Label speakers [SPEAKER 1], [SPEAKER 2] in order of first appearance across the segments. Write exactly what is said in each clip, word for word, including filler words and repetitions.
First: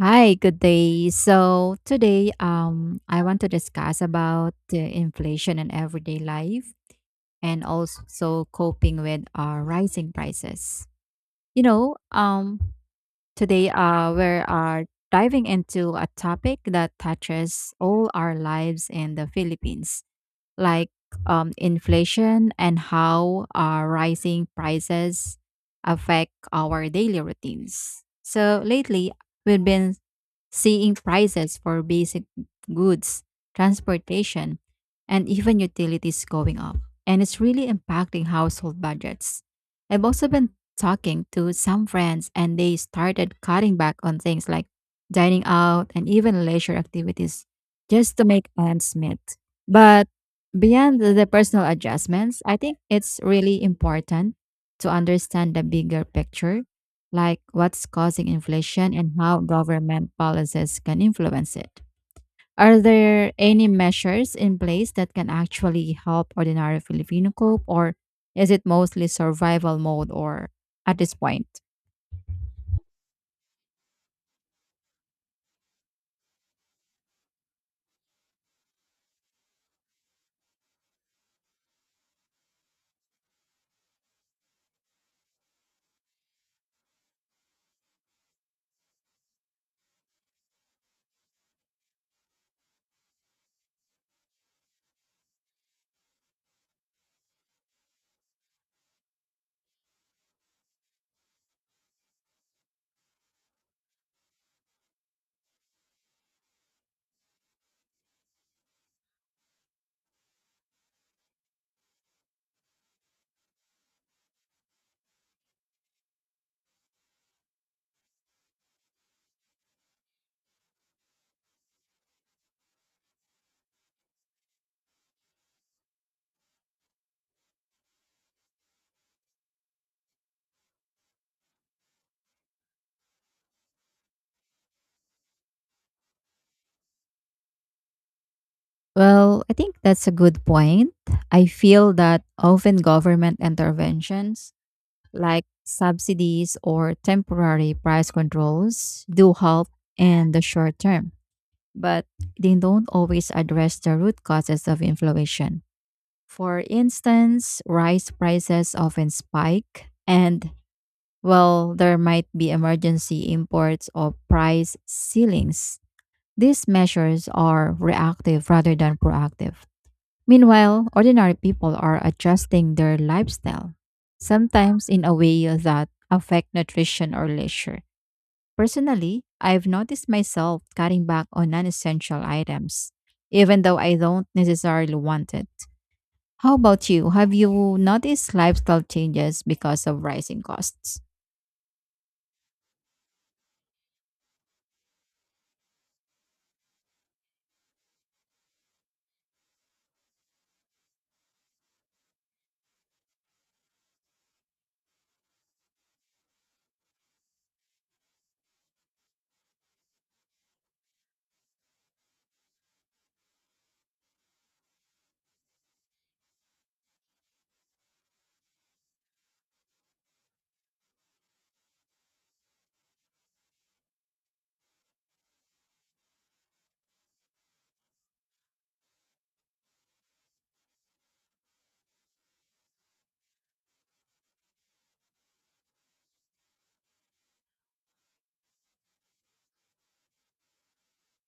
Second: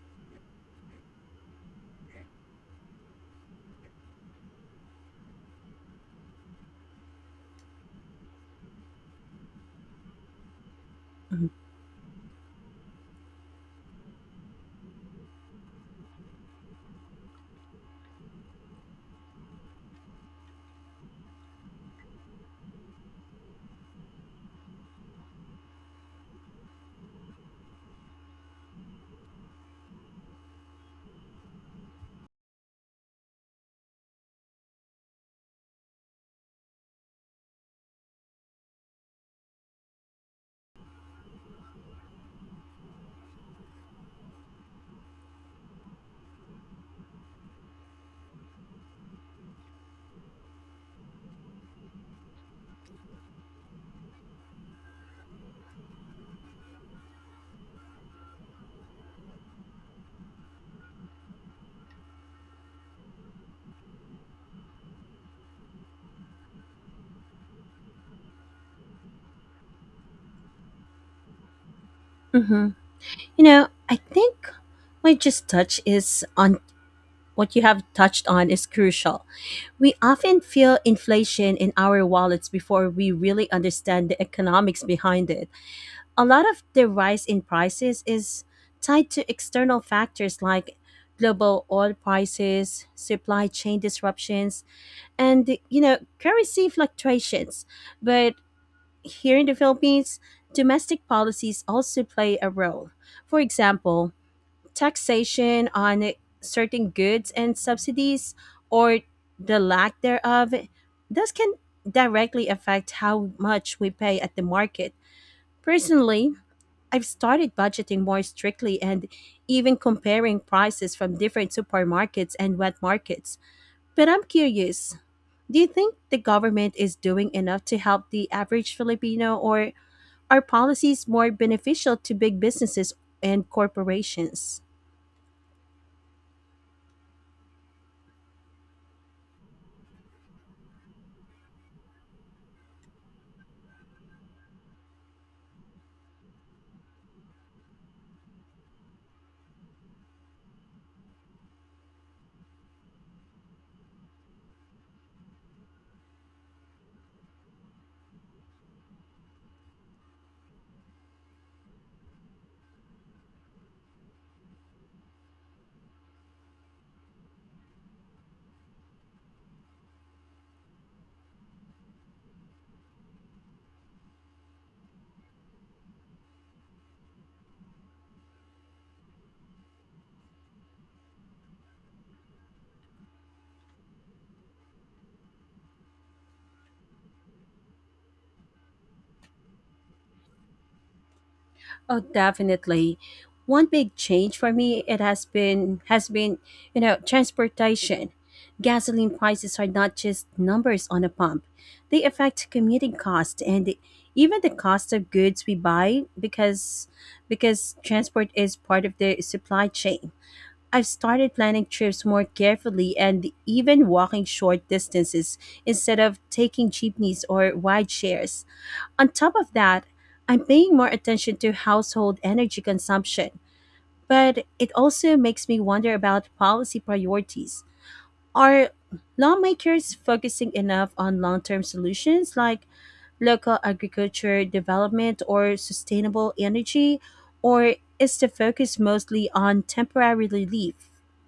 [SPEAKER 1] Hi, good day. So today, um, I want to discuss about the inflation in everyday life and also coping with our rising prices.
[SPEAKER 2] Mhm.
[SPEAKER 1] You know, um, Today, uh, we are diving into a topic that touches all our lives in the Philippines, like um, inflation and how our rising prices affect our daily routines. So lately, we've been seeing prices for basic goods, transportation, and even utilities going up. And it's really impacting household budgets. I've also been talking to some friends, and they started cutting back on things like dining out and even leisure activities just to make ends meet. But beyond the the personal adjustments, I think it's really important to understand the bigger picture, like what's causing inflation and how government policies can influence it. Are there any measures in place that can actually help ordinary Filipino cope, or is it mostly survival mode or at this point?
[SPEAKER 2] Mm-hmm. You know, I think my just touch is on what you have touched on is crucial. We often feel inflation in our wallets before we really understand the economics behind it. A lot of the rise in prices is tied to external factors like global oil prices, supply chain disruptions, and you know, currency fluctuations. But here in the Philippines, domestic policies also play a role. For example, taxation on certain goods and subsidies or the lack thereof, this can directly affect how much we pay at the market. Personally, I've started budgeting more strictly and even comparing prices from different supermarkets and wet markets. But I'm curious, do you think the government is doing enough to help the average Filipino or are policies more beneficial to big businesses and corporations?
[SPEAKER 1] Well, I think that's a good point. I feel that often government interventions like subsidies or temporary price controls do help in the short term, but they don't always address the root causes of inflation. For instance, rice prices often spike, and well, there might be emergency imports or price ceilings. These measures are reactive rather than proactive. Meanwhile, ordinary people are adjusting their lifestyle, sometimes in a way that affect nutrition or leisure. Personally, I've noticed myself cutting back on non essential items, even though I don't necessarily want it. How about you? Have you noticed lifestyle changes because of rising costs?
[SPEAKER 2] Oh, definitely. One big change for me it has been has been, you know, transportation. Gasoline prices are not just numbers on a pump. They affect commuting costs and the- even the cost of goods we buy because because transport is part of the supply chain. I've started planning trips more carefully and even walking short distances instead of taking jeepneys or ride shares. On top of that, I'm paying more attention to household energy consumption, but it also makes me wonder about policy priorities. Are lawmakers focusing enough on long term solutions like local agriculture development or sustainable energy? Or is the focus mostly on temporary relief,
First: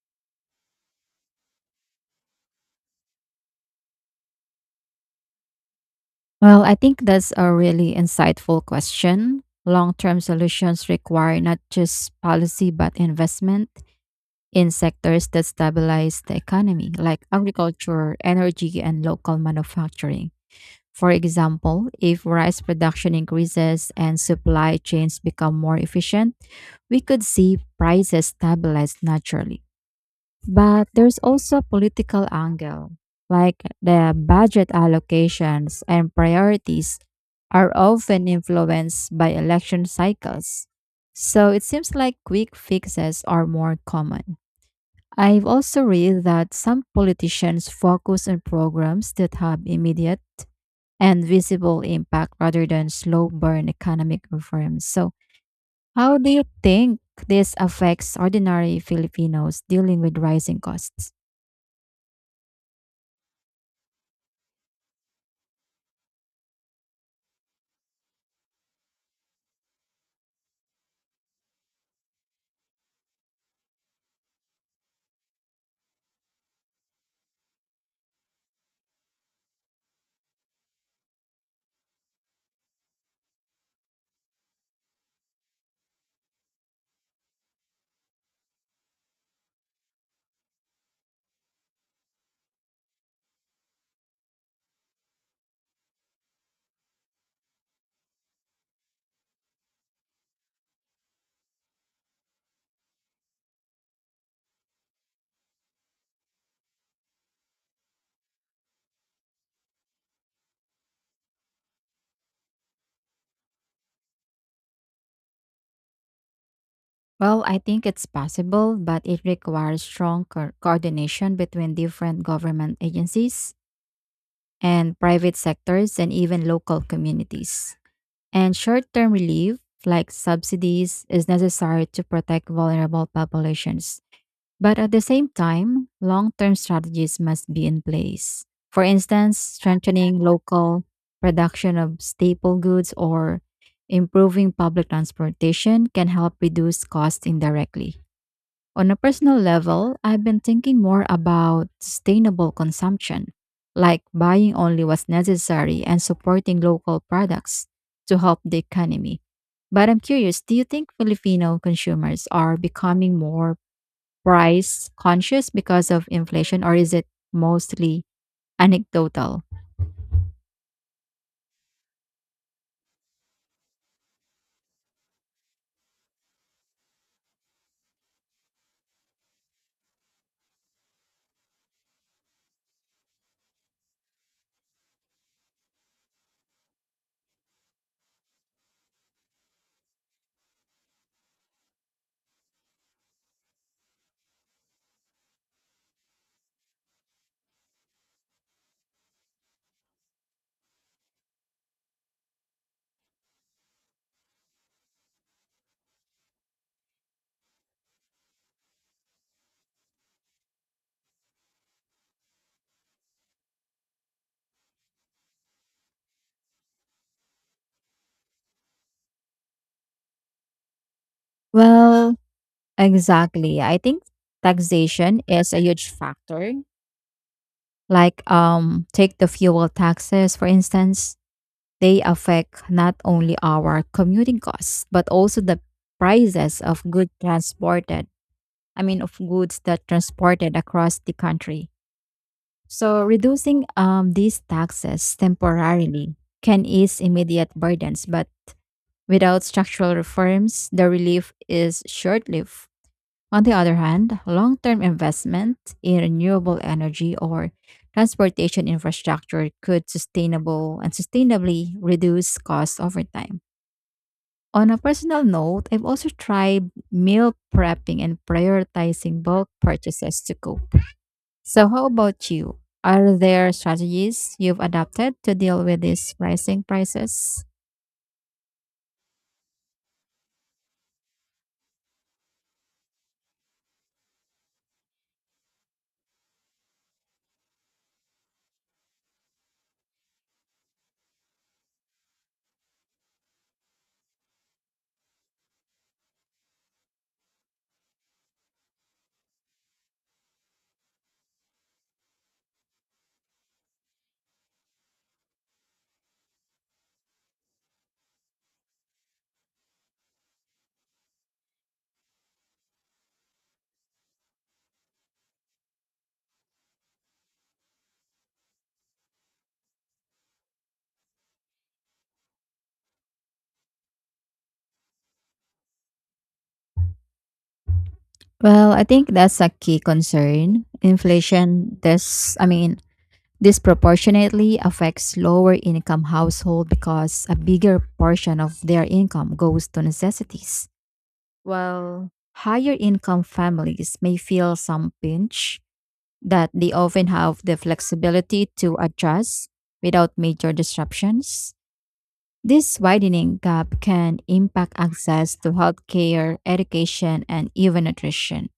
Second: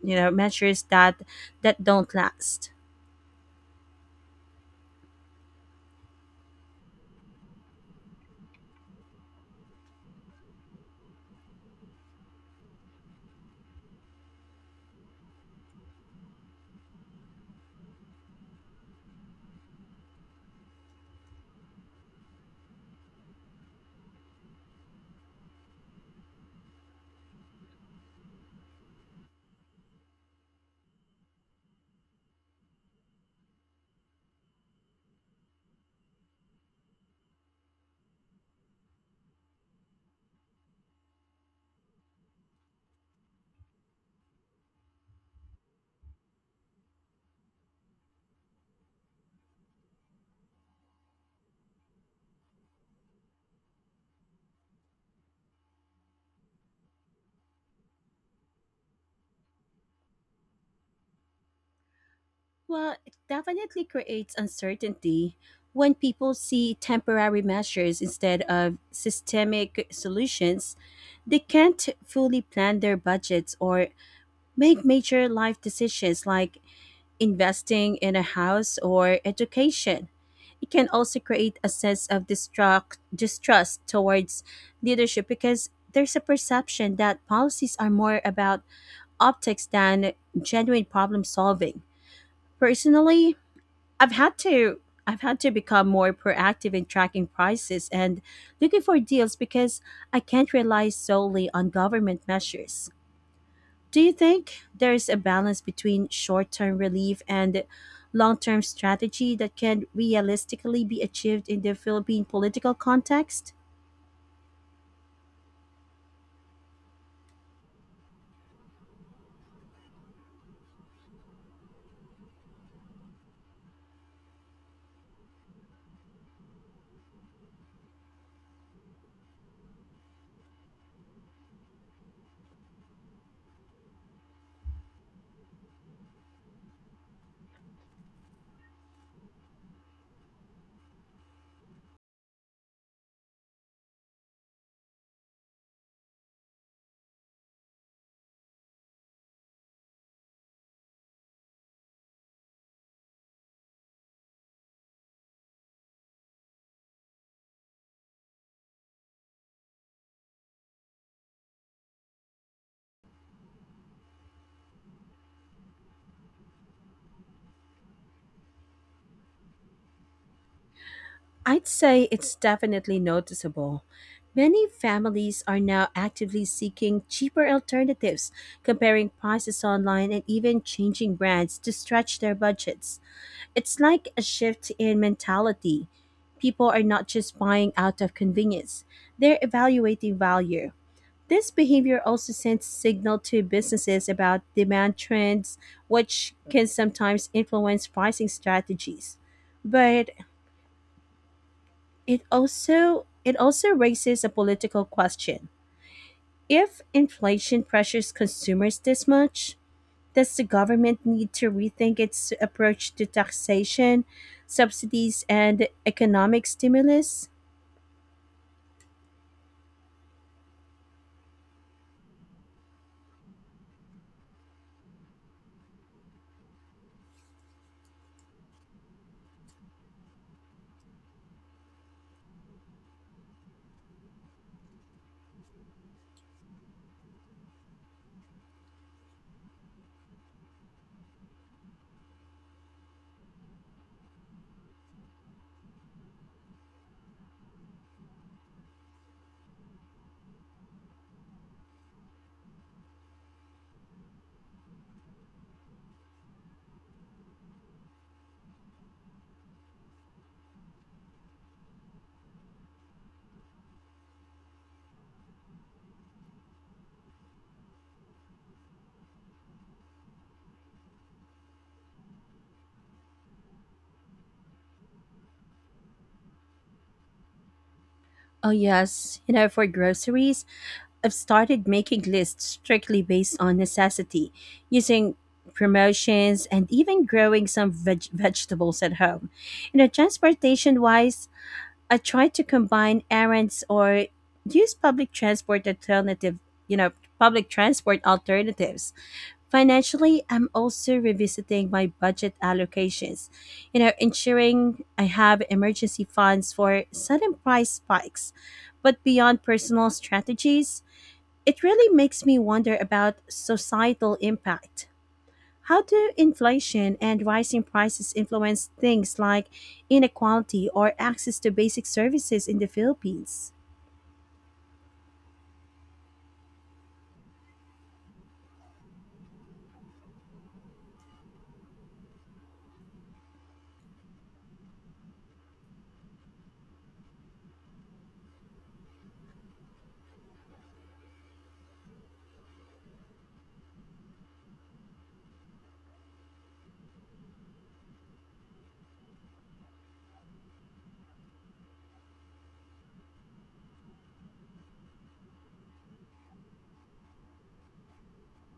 [SPEAKER 2] you know, measures that, that don't last?
[SPEAKER 1] Well, I think that's a really insightful question. Long term solutions require not just policy but investment in sectors that stabilize the economy, like agriculture, energy, and local manufacturing. For example, if rice production increases and supply chains become more efficient, we could see prices stabilize naturally. But there's also a political angle, like the budget allocations and priorities are often influenced by election cycles. So it seems like quick fixes are more common. I've also read that some politicians focus on programs that have immediate and visible impact rather than slow burn economic reforms. So, how do you think this affects ordinary Filipinos dealing with rising costs?
[SPEAKER 2] Well, it definitely creates uncertainty when people see temporary measures instead of systemic solutions they can't fully plan their budgets or make major life decisions like investing in a house or education. It can also create a sense of distrust, distrust towards leadership because there's a perception that policies are more about optics than genuine problem solving. Personally, I've had to I've had to become more proactive in tracking prices and looking for deals because I can't rely solely on government measures. Do you think there's a balance between short term relief and long term strategy that can realistically be achieved in the Philippine political context?
[SPEAKER 1] Well, I think it's possible, but it requires strong co- coordination between different government agencies and private sectors and even local communities. And short term relief, like subsidies, is necessary to protect vulnerable populations. But at the same time, long term strategies must be in place. For instance, strengthening local production of staple goods or improving public transportation can help reduce costs indirectly. On a personal level, I've been thinking more about sustainable consumption, like buying only what's necessary and supporting local products to help the economy. But I'm curious, do you think Filipino consumers are becoming more price conscious because of inflation, or is it mostly anecdotal?
[SPEAKER 2] I'd say it's definitely noticeable. Many families are now actively seeking cheaper alternatives, comparing prices online and even changing brands to stretch their budgets. It's like a shift in mentality. People are not just buying out of convenience, they're evaluating value. This behavior also sends signal to businesses about demand trends, which can sometimes influence pricing strategies. But it also it also raises a political question. If inflation pressures consumers this much, does the government need to rethink its approach to taxation, subsidies, and economic stimulus?
[SPEAKER 1] Well, exactly. I think taxation is a huge factor. Like um take the fuel taxes for instance, they affect not only our commuting costs but also the prices of goods transported. I mean of goods that transported across the country. So reducing um these taxes temporarily can ease immediate burdens, but without structural reforms, the relief is short lived. On the other hand, long term investment in renewable energy or transportation infrastructure could sustainable and sustainably reduce costs over time. On a personal note, I've also tried meal prepping and prioritizing bulk purchases to cope. So, how about you? Are there strategies you've adopted to deal with these rising prices?
[SPEAKER 2] Oh, yes. You know, for groceries, I've started making lists strictly based on necessity, using promotions and even growing some veg- vegetables at home. You know, transportation wise, I try to combine errands or use public transport alternative, you know, public transport alternatives. Financially, I'm also revisiting my budget allocations, you know, ensuring I have emergency funds for sudden price spikes. But beyond personal strategies, it really makes me wonder about societal impact. How do inflation and rising prices influence things like inequality or access to basic services in the Philippines?
[SPEAKER 1] Well, I think that's a key concern. Inflation this I mean disproportionately affects lower income household because a bigger portion of their income goes to necessities. While higher income families may feel some pinch that they often have the flexibility to adjust without major disruptions. This widening gap can impact access to healthcare, education, and even nutrition.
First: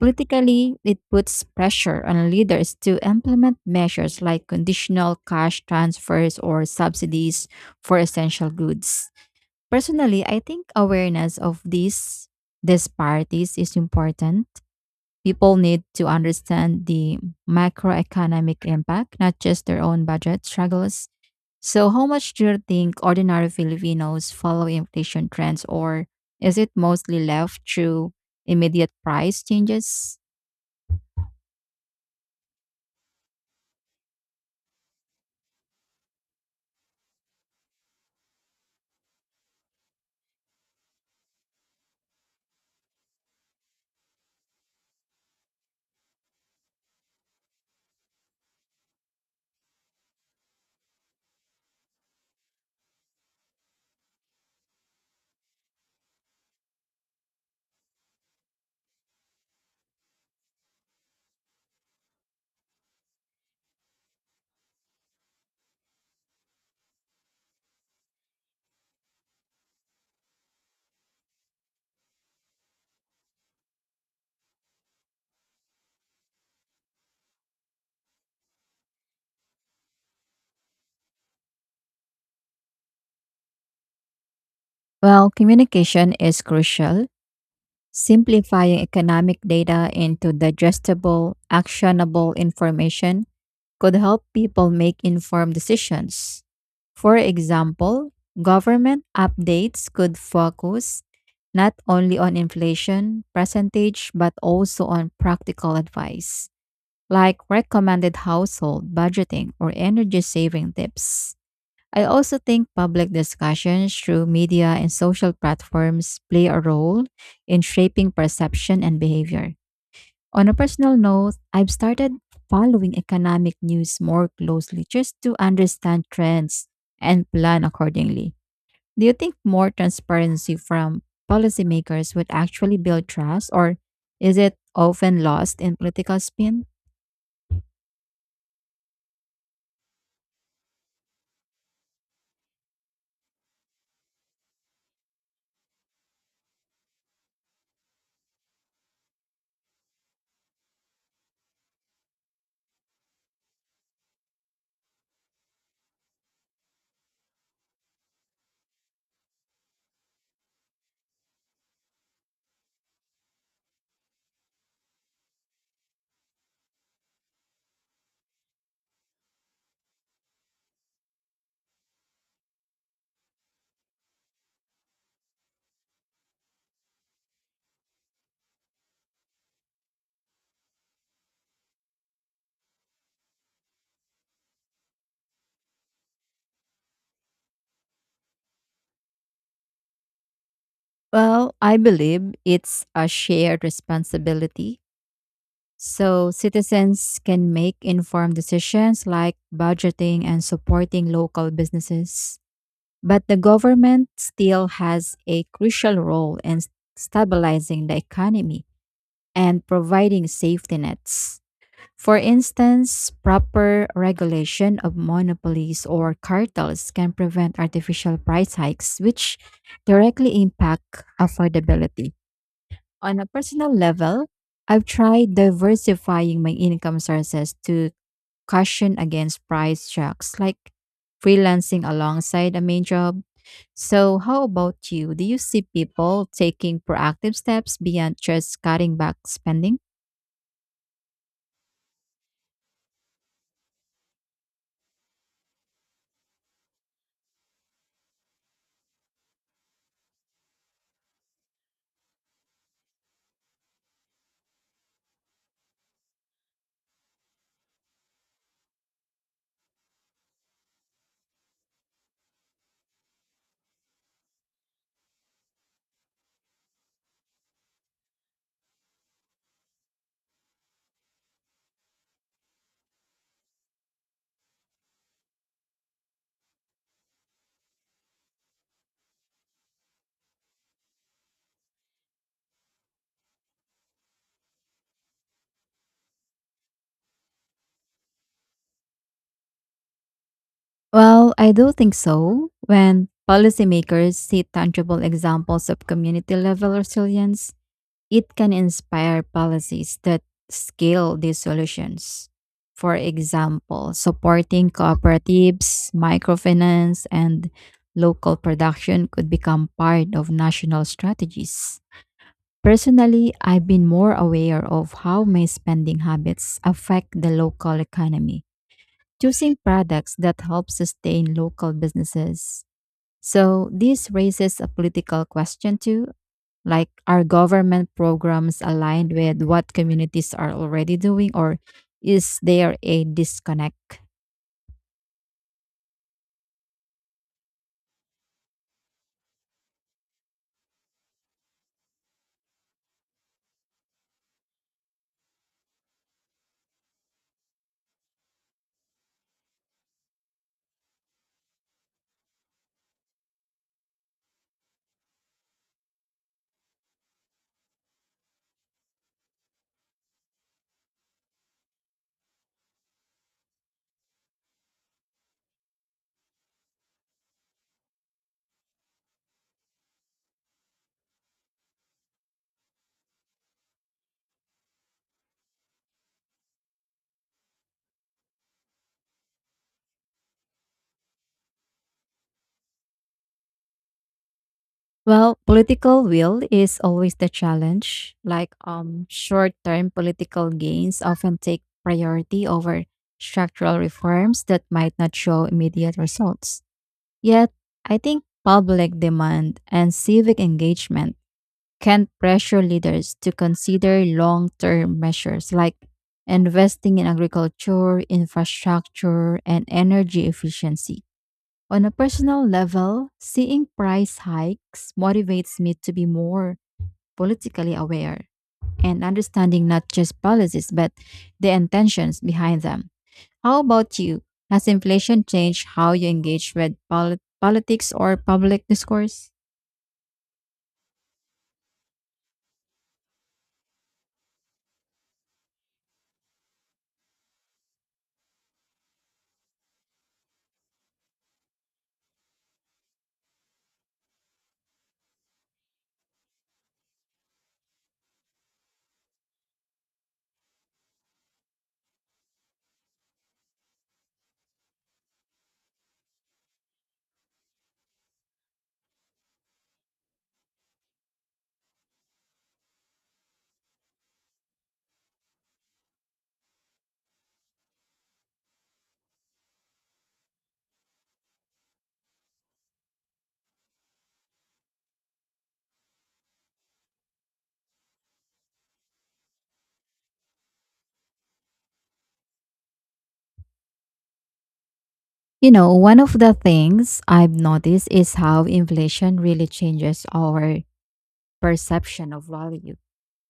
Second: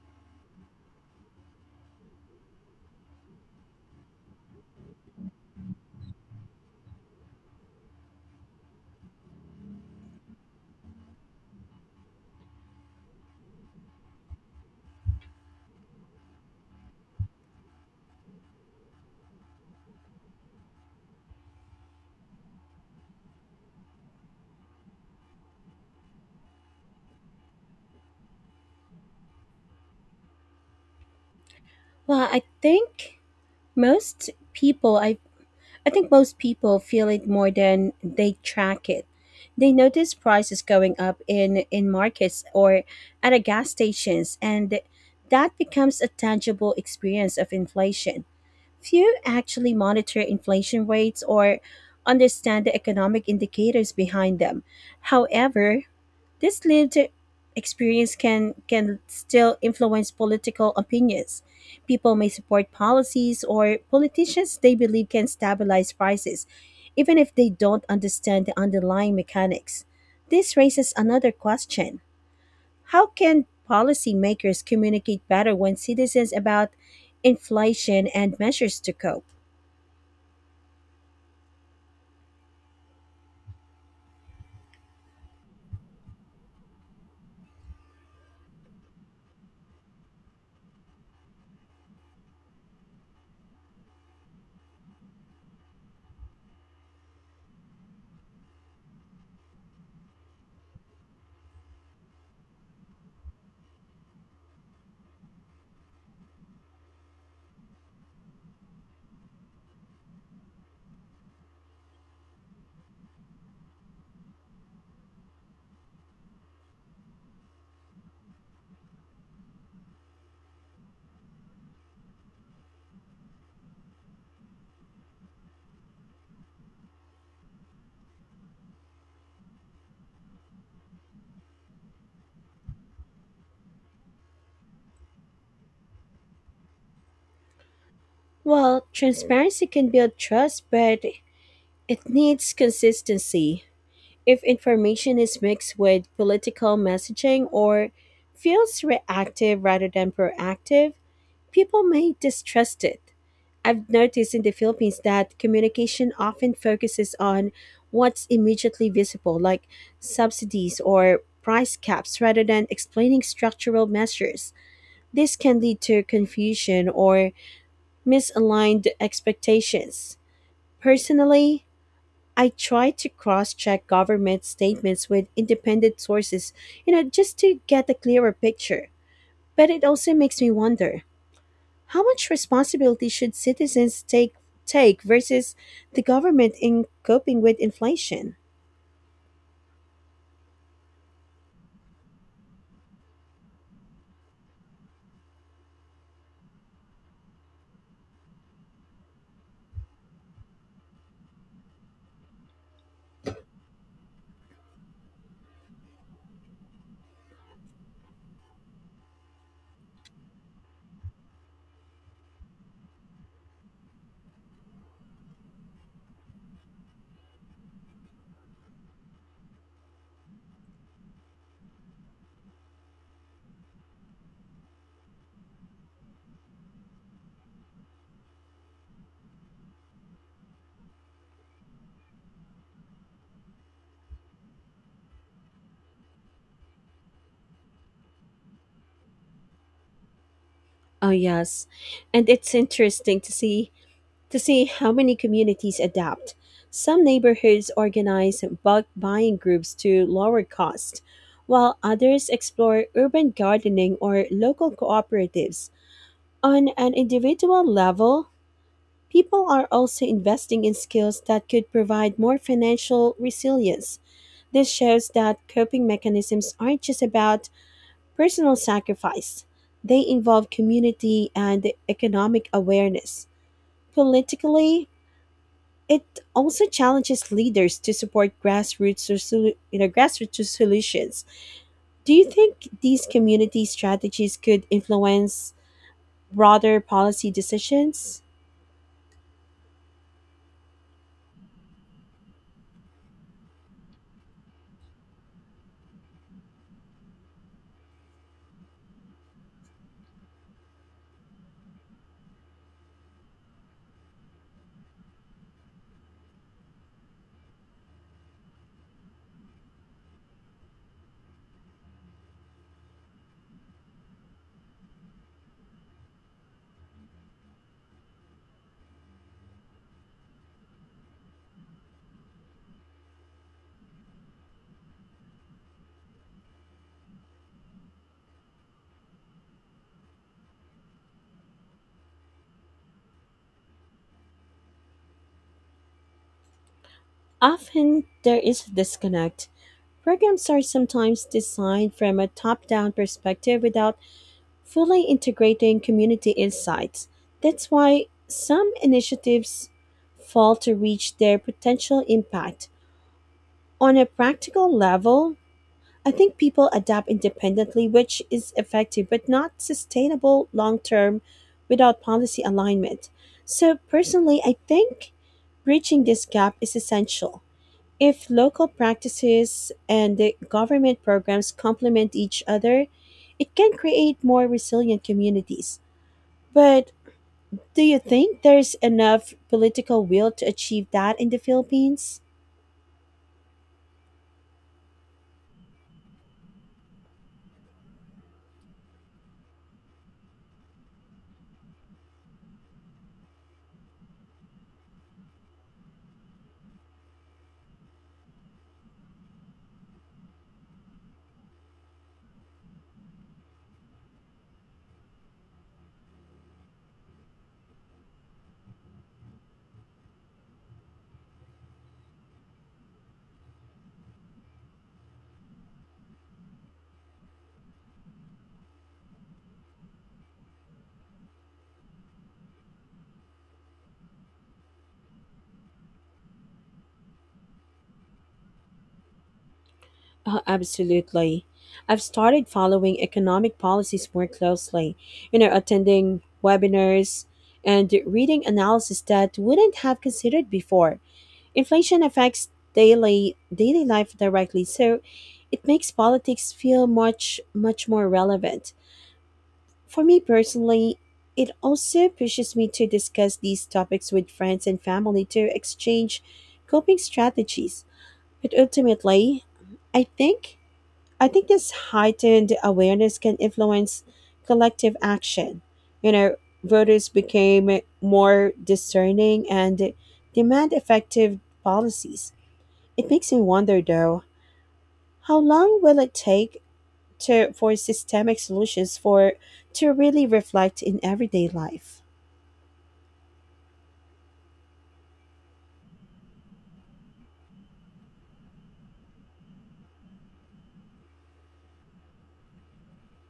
[SPEAKER 1] Politically, it puts pressure on leaders to implement measures like conditional cash transfers or subsidies for essential goods. Personally, I think awareness of these disparities is important. People need to understand the macroeconomic impact, not just their own budget struggles. So, how much do you think ordinary Filipinos follow inflation trends, or is it mostly left through immediate price changes?
[SPEAKER 2] Well, I think most people I I think most people feel it more than they track it. They notice prices going up in in markets or at a gas stations and that becomes a tangible experience of inflation. Few actually monitor inflation rates or understand the economic indicators behind them. However, this lived experience can can still influence political opinions. People may support policies or politicians they believe can stabilize prices, even if they don't understand the underlying mechanics. This raises another question. How can policymakers communicate better when citizens about inflation and measures to cope?
[SPEAKER 1] Well, communication is crucial. Simplifying economic data into digestible, actionable information could help people make informed decisions. For example, government updates could focus not only on inflation percentage but also on practical advice like recommended household budgeting or energy saving tips. I also think public discussions through media and social platforms play a role in shaping perception and behavior. On a personal note, I've started following economic news more closely just to understand trends and plan accordingly. Do you think more transparency from policymakers would actually build trust, or is it often lost in political spin?
[SPEAKER 2] Well, transparency can build trust, but it needs consistency. If information is mixed with political messaging or feels reactive rather than proactive, people may distrust it. I've noticed in the Philippines that communication often focuses on what's immediately visible, like subsidies or price caps, rather than explaining structural measures. This can lead to confusion or misaligned expectations. Personally, I try to cross check government statements with independent sources, you know, just to get a clearer picture. But it also makes me wonder how much responsibility should citizens take, take versus the government in coping with inflation?
[SPEAKER 1] Well, I believe it's a shared responsibility, so citizens can make informed decisions like budgeting and supporting local businesses. But the government still has a crucial role in s- stabilizing the economy and providing safety nets. For instance, proper regulation of monopolies or cartels can prevent artificial price hikes, which directly impact affordability. On a personal level, I've tried diversifying my income sources to caution against price shocks, like freelancing alongside a main job. So, how about you? Do you see people taking proactive steps beyond just cutting back spending?
[SPEAKER 2] Oh, yes. And it's interesting to see to see how many communities adapt. Some neighborhoods organize bulk buying groups to lower cost, while others explore urban gardening or local cooperatives. On an individual level, people are also investing in skills that could provide more financial resilience. This shows that coping mechanisms aren't just about personal sacrifice, they involve community and economic awareness. Politically, it also challenges leaders to support grassroots, resolu- you know, grassroots solutions. Do you think these community strategies could influence broader policy decisions?
[SPEAKER 1] Well, I do think so. When policymakers see tangible examples of community level resilience, it can inspire policies that scale these solutions. For example, supporting cooperatives, microfinance, and local production could become part of national strategies. Personally, I've been more aware of how my spending habits affect the local economy, choosing products that help sustain local businesses. So, this raises a political question too, like, are government programs aligned with what communities are already doing, or is there a disconnect?
[SPEAKER 2] Often there is a disconnect. Programs are sometimes designed from a top down perspective without fully integrating community insights. That's why some initiatives fail to reach their potential impact. On a practical level, I think people adapt independently, which is effective but not sustainable long term without policy alignment. So, personally, I think bridging this gap is essential. If local practices and the government programs complement each other, it can create more resilient communities. But do you think there's enough political will to achieve that in the Philippines?
[SPEAKER 1] Well, political will is always the challenge. Like, um, short term political gains often take priority over structural reforms that might not show immediate results. Yet, I think public demand and civic engagement can pressure leaders to consider long term measures like investing in agriculture, infrastructure, and energy efficiency. On a personal level, seeing price hikes motivates me to be more politically aware and understanding not just policies but the intentions behind them. How about you? Has inflation changed how you engage with polit- politics or public discourse?
[SPEAKER 2] Uh, absolutely. I've started following economic policies more closely, you know, attending webinars and reading analysis that wouldn't have considered before. Inflation affects daily daily life directly, so it makes politics feel much much more relevant. For me personally, it also pushes me to discuss these topics with friends and family to exchange coping strategies. But ultimately, I think I think this heightened awareness can influence collective action. You know, voters became more discerning and demand effective policies. It makes me wonder though, how long will it take to for systemic solutions for to really reflect in everyday life?
[SPEAKER 1] You know, one of the things I've noticed is how inflation really changes our perception of value.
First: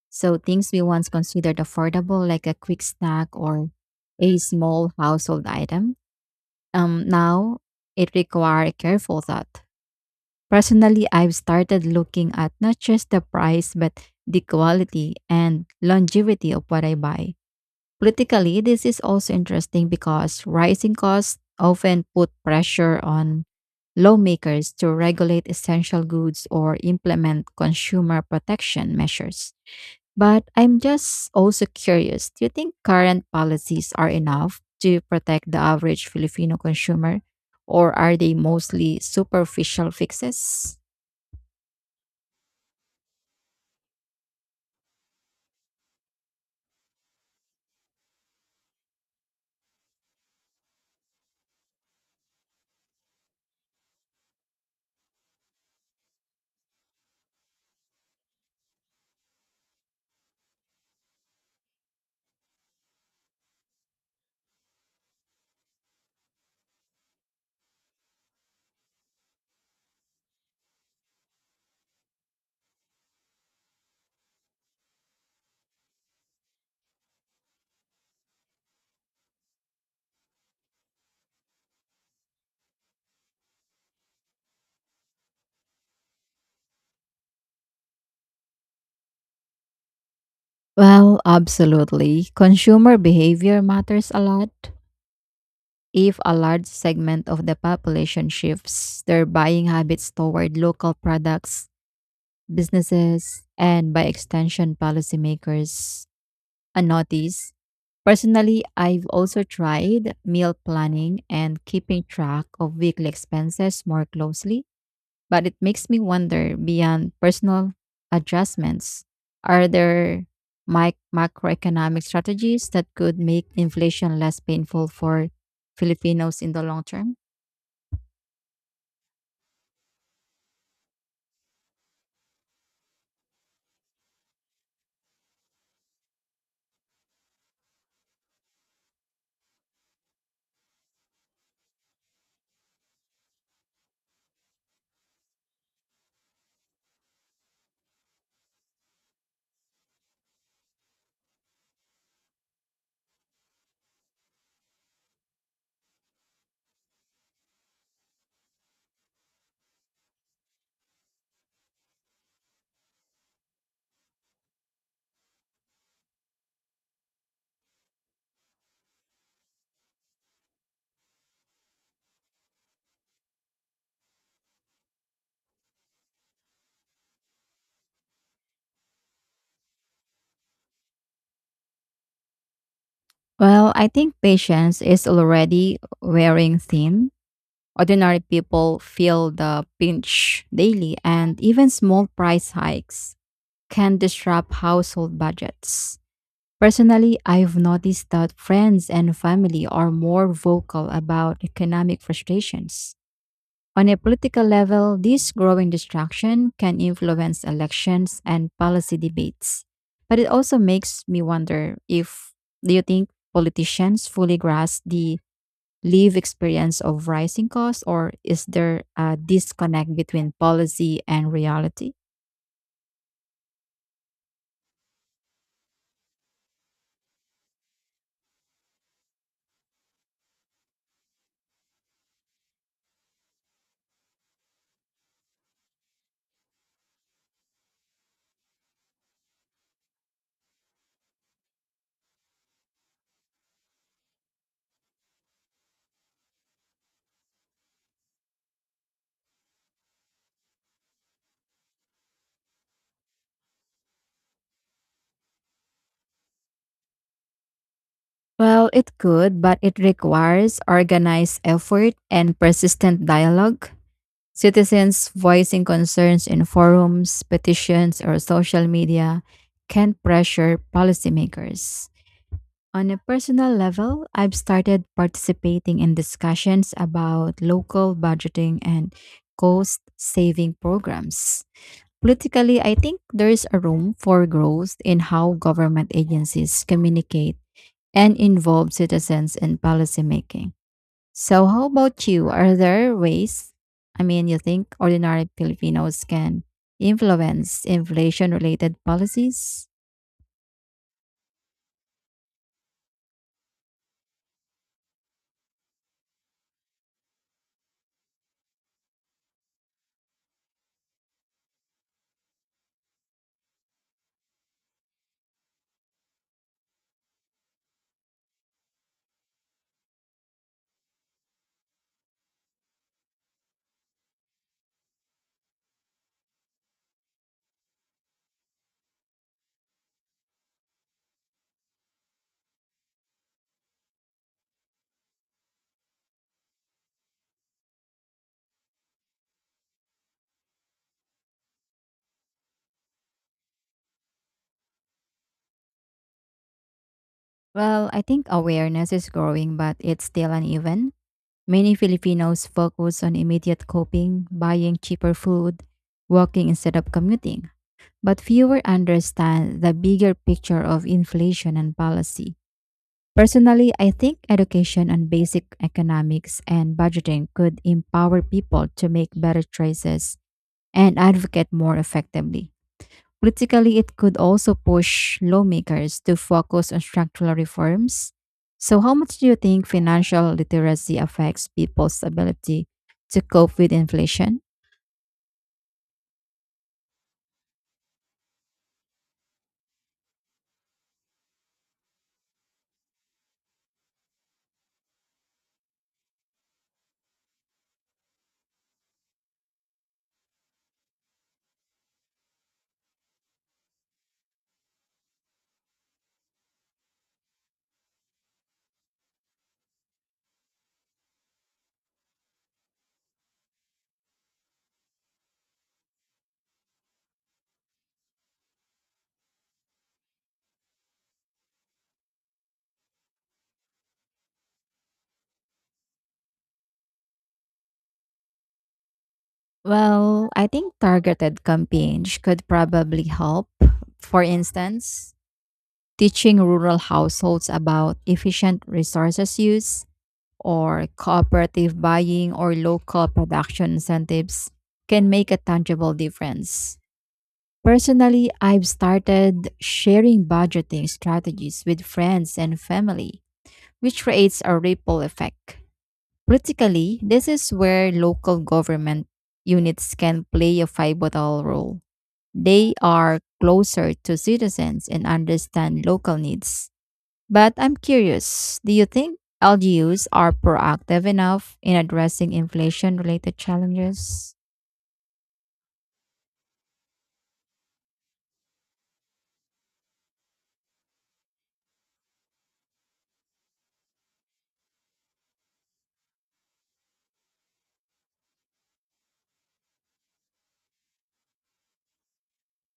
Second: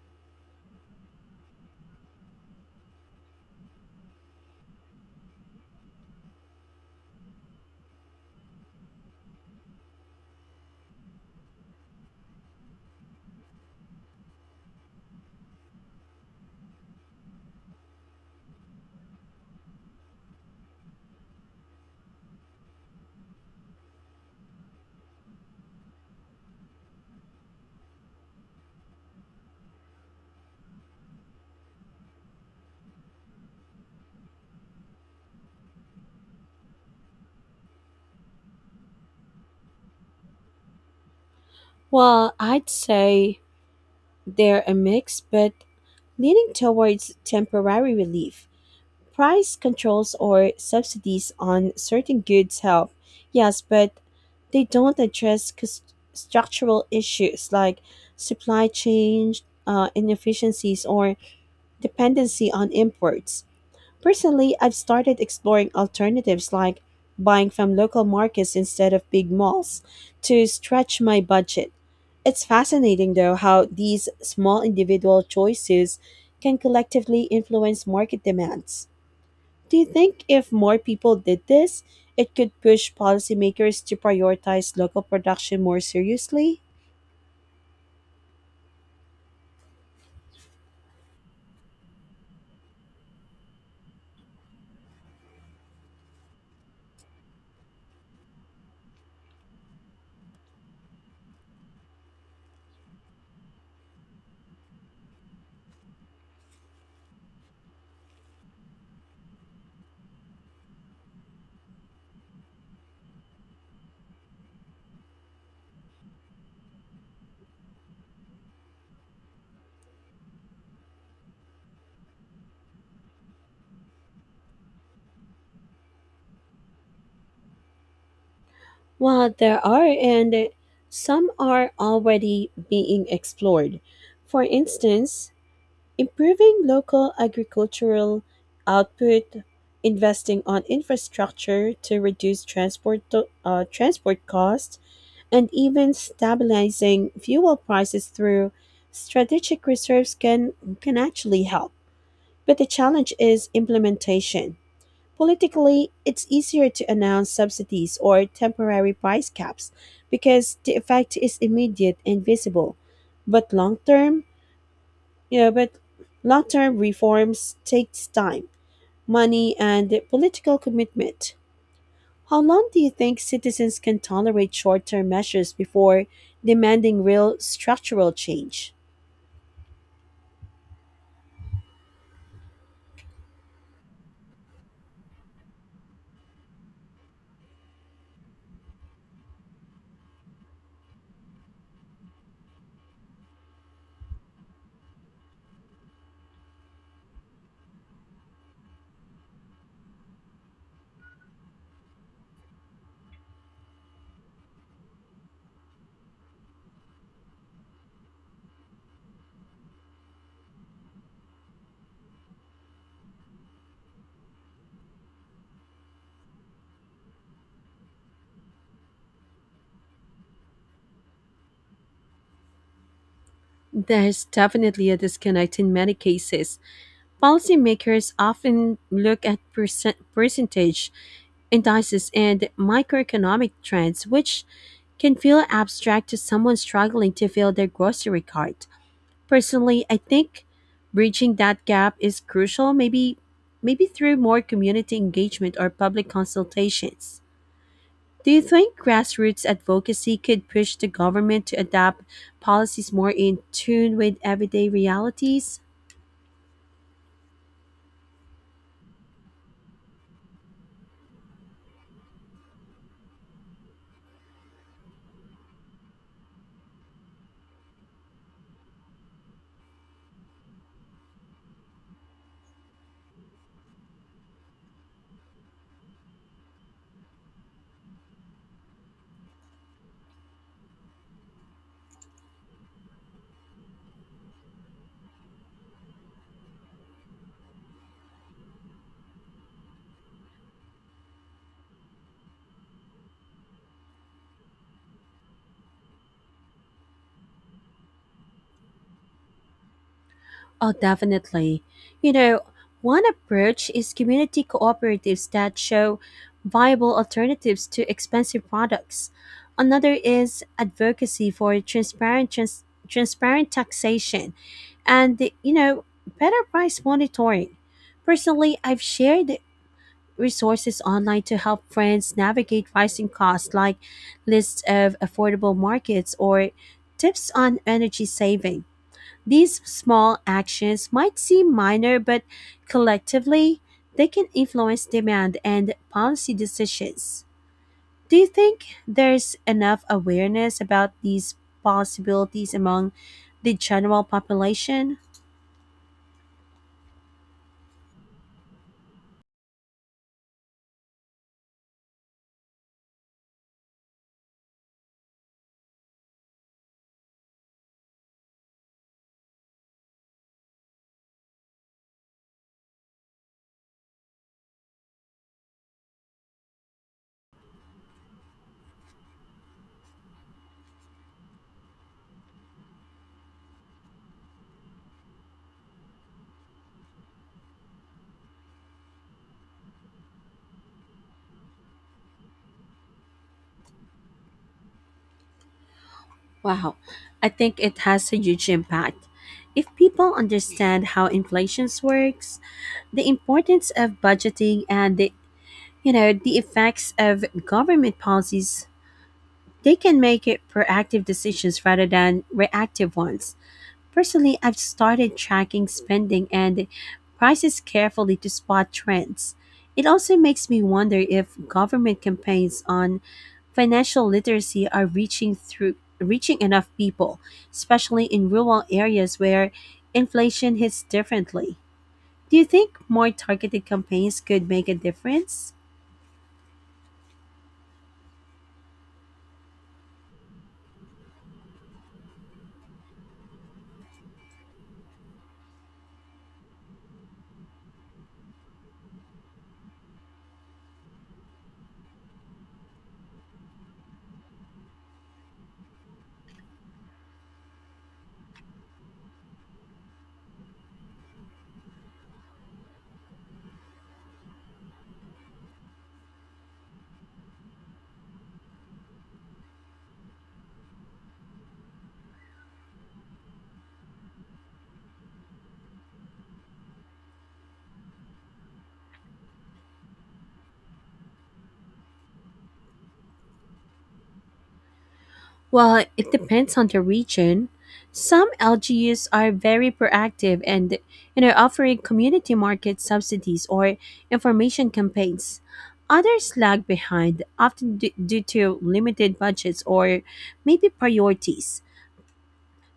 [SPEAKER 1] So, things we once considered affordable, like a quick snack or a small household item, um, now it requires careful thought. Personally, I've started looking at not just the price, but the quality and longevity of what I buy. Politically, this is also interesting because rising costs often put pressure on lawmakers to regulate essential goods or implement consumer protection measures. But I'm just also curious, do you think current policies are enough to protect the average Filipino consumer, or are they mostly superficial fixes?
[SPEAKER 2] Well, I'd say they're a mix, but leaning towards temporary relief. Price controls or subsidies on certain goods help, yes, but they don't address cus- structural issues like supply chain uh, inefficiencies or dependency on imports. Personally, I've started exploring alternatives like buying from local markets instead of big malls to stretch my budget. It's fascinating, though, how these small individual choices can collectively influence market demands. Do you think if more people did this, it could push policymakers to prioritize local production more seriously?
[SPEAKER 1] Well, absolutely. Consumer behavior matters a lot. If a large segment of the population shifts their buying habits toward local products, businesses, and by extension, policymakers a notice. Personally, I've also tried meal planning and keeping track of weekly expenses more closely, but it makes me wonder beyond personal adjustments, are there mic- macroeconomic strategies that could make inflation less painful for Filipinos in the long term?
[SPEAKER 2] Well, there are, and some are already being explored. For instance, improving local agricultural output, investing on infrastructure to reduce transport to, uh, transport costs, and even stabilizing fuel prices through strategic reserves can can actually help. But the challenge is implementation. Politically, it's easier to announce subsidies or temporary price caps because the effect is immediate and visible. But long term, you know, but long term reforms takes time, money, and political commitment. How long do you think citizens can tolerate short term measures before demanding real structural change?
[SPEAKER 1] Well, I think patience is already wearing thin. Ordinary people feel the pinch daily, and even small price hikes can disrupt household budgets. Personally, I've noticed that friends and family are more vocal about economic frustrations. On a political level, this growing distraction can influence elections and policy debates. But it also makes me wonder if, do you think politicians fully grasp the live experience of rising costs or is there a disconnect between policy and reality?
[SPEAKER 2] There's definitely a disconnect in many cases. Policymakers often look at percent, percentage indices and microeconomic trends, which can feel abstract to someone struggling to fill their grocery cart. Personally, I think bridging that gap is crucial, maybe maybe through more community engagement or public consultations. Do you think grassroots advocacy could push the government to adapt policies more in tune with everyday realities?
[SPEAKER 1] Well, it could, but it requires organized effort and persistent dialogue. Citizens voicing concerns in forums, petitions, or social media can pressure policymakers. On a personal level, I've started participating in discussions about local budgeting and cost saving programs. Politically, I think there is a room for growth in how government agencies communicate and involve citizens in policymaking. So, how about you? Are there ways, I mean, you think ordinary Filipinos can influence inflation related policies?
[SPEAKER 2] Oh, definitely. You know, one approach is community cooperatives that show viable alternatives to expensive products. Another is advocacy for transparent trans- transparent taxation and, you know, better price monitoring. Personally, I've shared resources online to help friends navigate rising costs like lists of affordable markets or tips on energy saving. These small actions might seem minor, but collectively, they can influence demand and policy decisions. Do you think there's enough awareness about these possibilities among the general population?
[SPEAKER 1] Well, I think awareness is growing, but it's still uneven. Many Filipinos focus on immediate coping, buying cheaper food, walking instead of commuting. But fewer understand the bigger picture of inflation and policy. Personally, I think education on basic economics and budgeting could empower people to make better choices and advocate more effectively. Politically, it could also push lawmakers to focus on structural reforms. So, how much do you think financial literacy affects people's ability to cope with inflation?
[SPEAKER 2] Wow, I think it has a huge impact. If people understand how inflation works, the importance of budgeting and the you know the effects of government policies they can make it proactive decisions rather than reactive ones. Personally, I've started tracking spending and prices carefully to spot trends. It also makes me wonder if government campaigns on financial literacy are reaching through reaching enough people, especially in rural areas where inflation hits differently. Do you think more targeted campaigns could make a difference?
[SPEAKER 1] Well, I think targeted campaigns could probably help. For instance, teaching rural households about efficient resources use or cooperative buying or local production incentives can make a tangible difference. Personally, I've started sharing budgeting strategies with friends and family, which creates a ripple effect. Politically, this is where local government units can play a pivotal role. They are closer to citizens and understand local needs, but I'm curious, do you think L G Us are proactive enough in addressing inflation related challenges?
[SPEAKER 2] Well, it depends on the region. Some L G Us are very proactive and you know offering community market subsidies or information campaigns. Others lag behind, often d- due to limited budgets or maybe priorities.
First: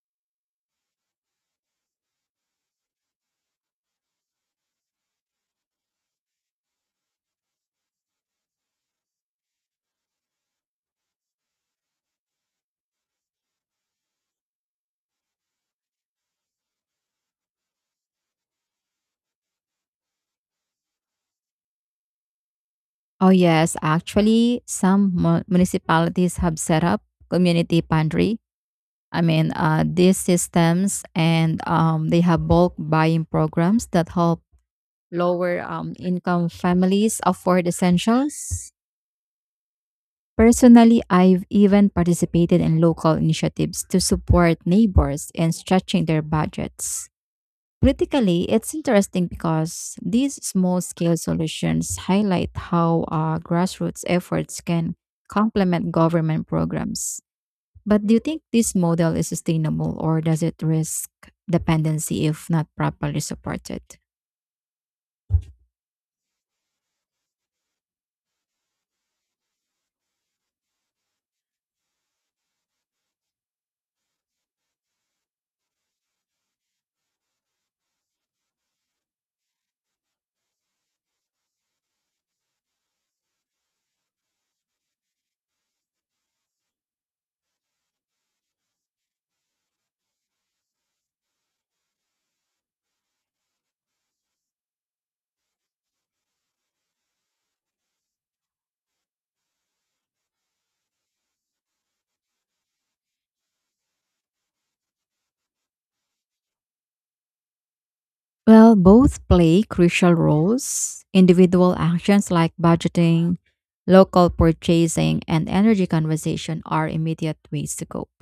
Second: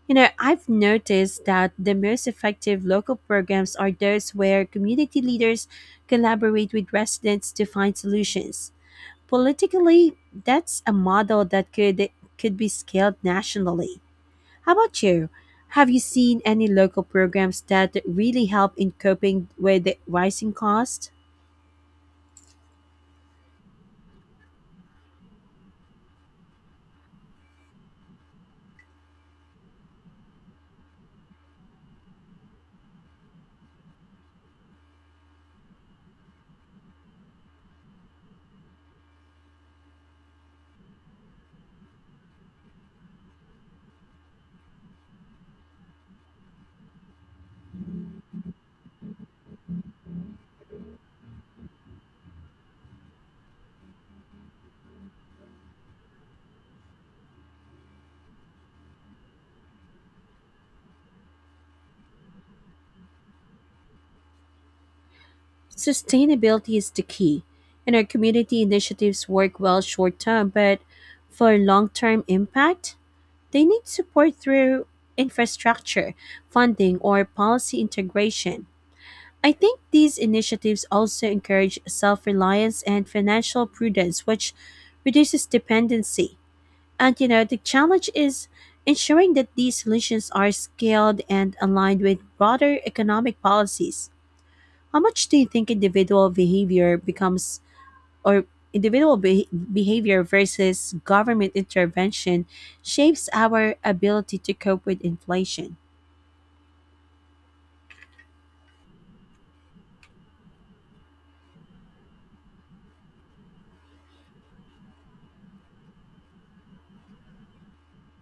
[SPEAKER 2] You know, I've noticed that the most effective local programs are those where community leaders collaborate with residents to find solutions. Politically, that's a model that could could be scaled nationally. How about you? Have you seen any local programs that really help in coping with the rising cost?
[SPEAKER 1] Oh, yes, actually, some mu- municipalities have set up community pantry. I mean, uh, these systems and um, they have bulk buying programs that help lower um, income families afford essentials. Personally, I've even participated in local initiatives to support neighbors in stretching their budgets. Critically, it's interesting because these small scale solutions highlight how uh, grassroots efforts can complement government programs. But do you think this model is sustainable or does it risk dependency if not properly supported?
[SPEAKER 2] Sustainability is the key, and our community initiatives work well short term, but for long term impact, they need support through infrastructure, funding, or policy integration. I think these initiatives also encourage self reliance and financial prudence, which reduces dependency. And you know, the challenge is ensuring that these solutions are scaled and aligned with broader economic policies. How much do you think individual behavior becomes, or individual be- behavior versus government intervention shapes our ability to cope with inflation?
[SPEAKER 1] Well, both play crucial roles. Individual actions like budgeting, local purchasing, and energy conservation are immediate ways to cope.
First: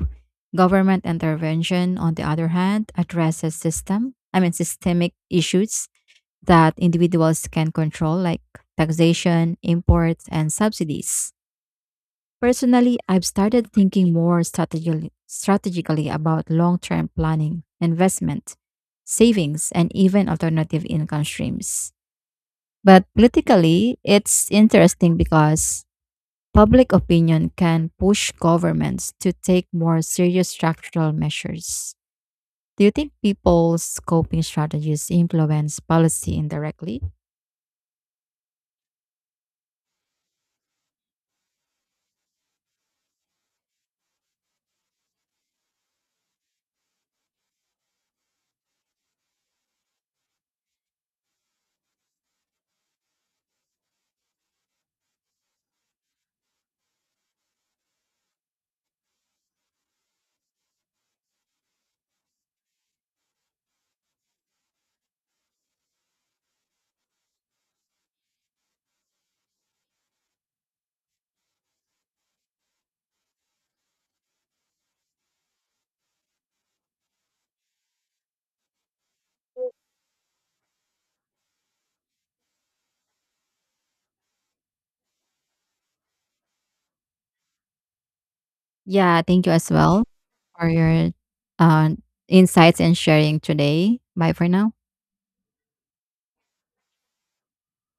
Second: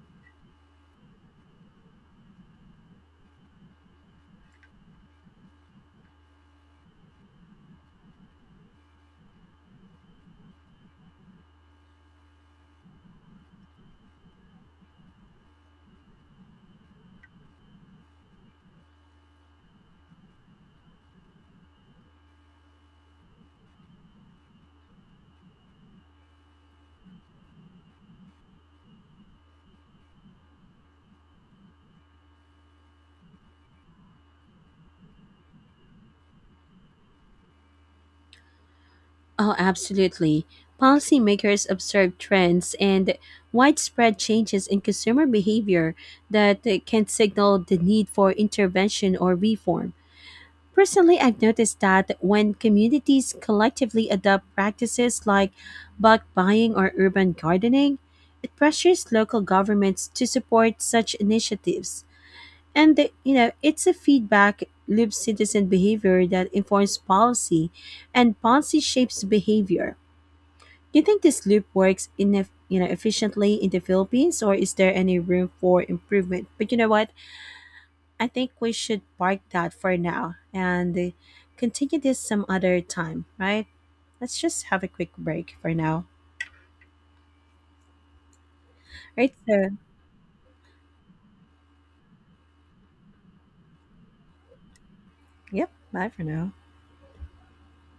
[SPEAKER 1] Government intervention, on the other hand, addresses system, I mean systemic issues that individuals can control like taxation, imports, and subsidies. Personally, I've started thinking more strategically, strategically about long term planning, investment, savings, and even alternative income streams. But politically, it's interesting because public opinion can push governments to take more serious structural measures. Do you think people's coping strategies influence policy indirectly?
[SPEAKER 2] Oh, absolutely. Policymakers observe trends and widespread changes in consumer behavior that uh, can signal the need for intervention or reform. Personally, I've noticed that when communities collectively adopt practices like bulk buying or urban gardening, it pressures local governments to support such initiatives. And the, you know, it's a feedback loop citizen behavior that informs policy, and policy shapes behavior. Do you think this loop works in eff- you know efficiently in the Philippines, or is there any room for improvement? But you know what? I think we should park that for now and uh, continue this some other time, right? Let's just have a quick break for now.
[SPEAKER 1] Yeah,
[SPEAKER 2] Right.
[SPEAKER 1] thank you as
[SPEAKER 2] So,
[SPEAKER 1] well for your uh, insights and sharing today. Bye for now.
[SPEAKER 2] yep. Bye for now.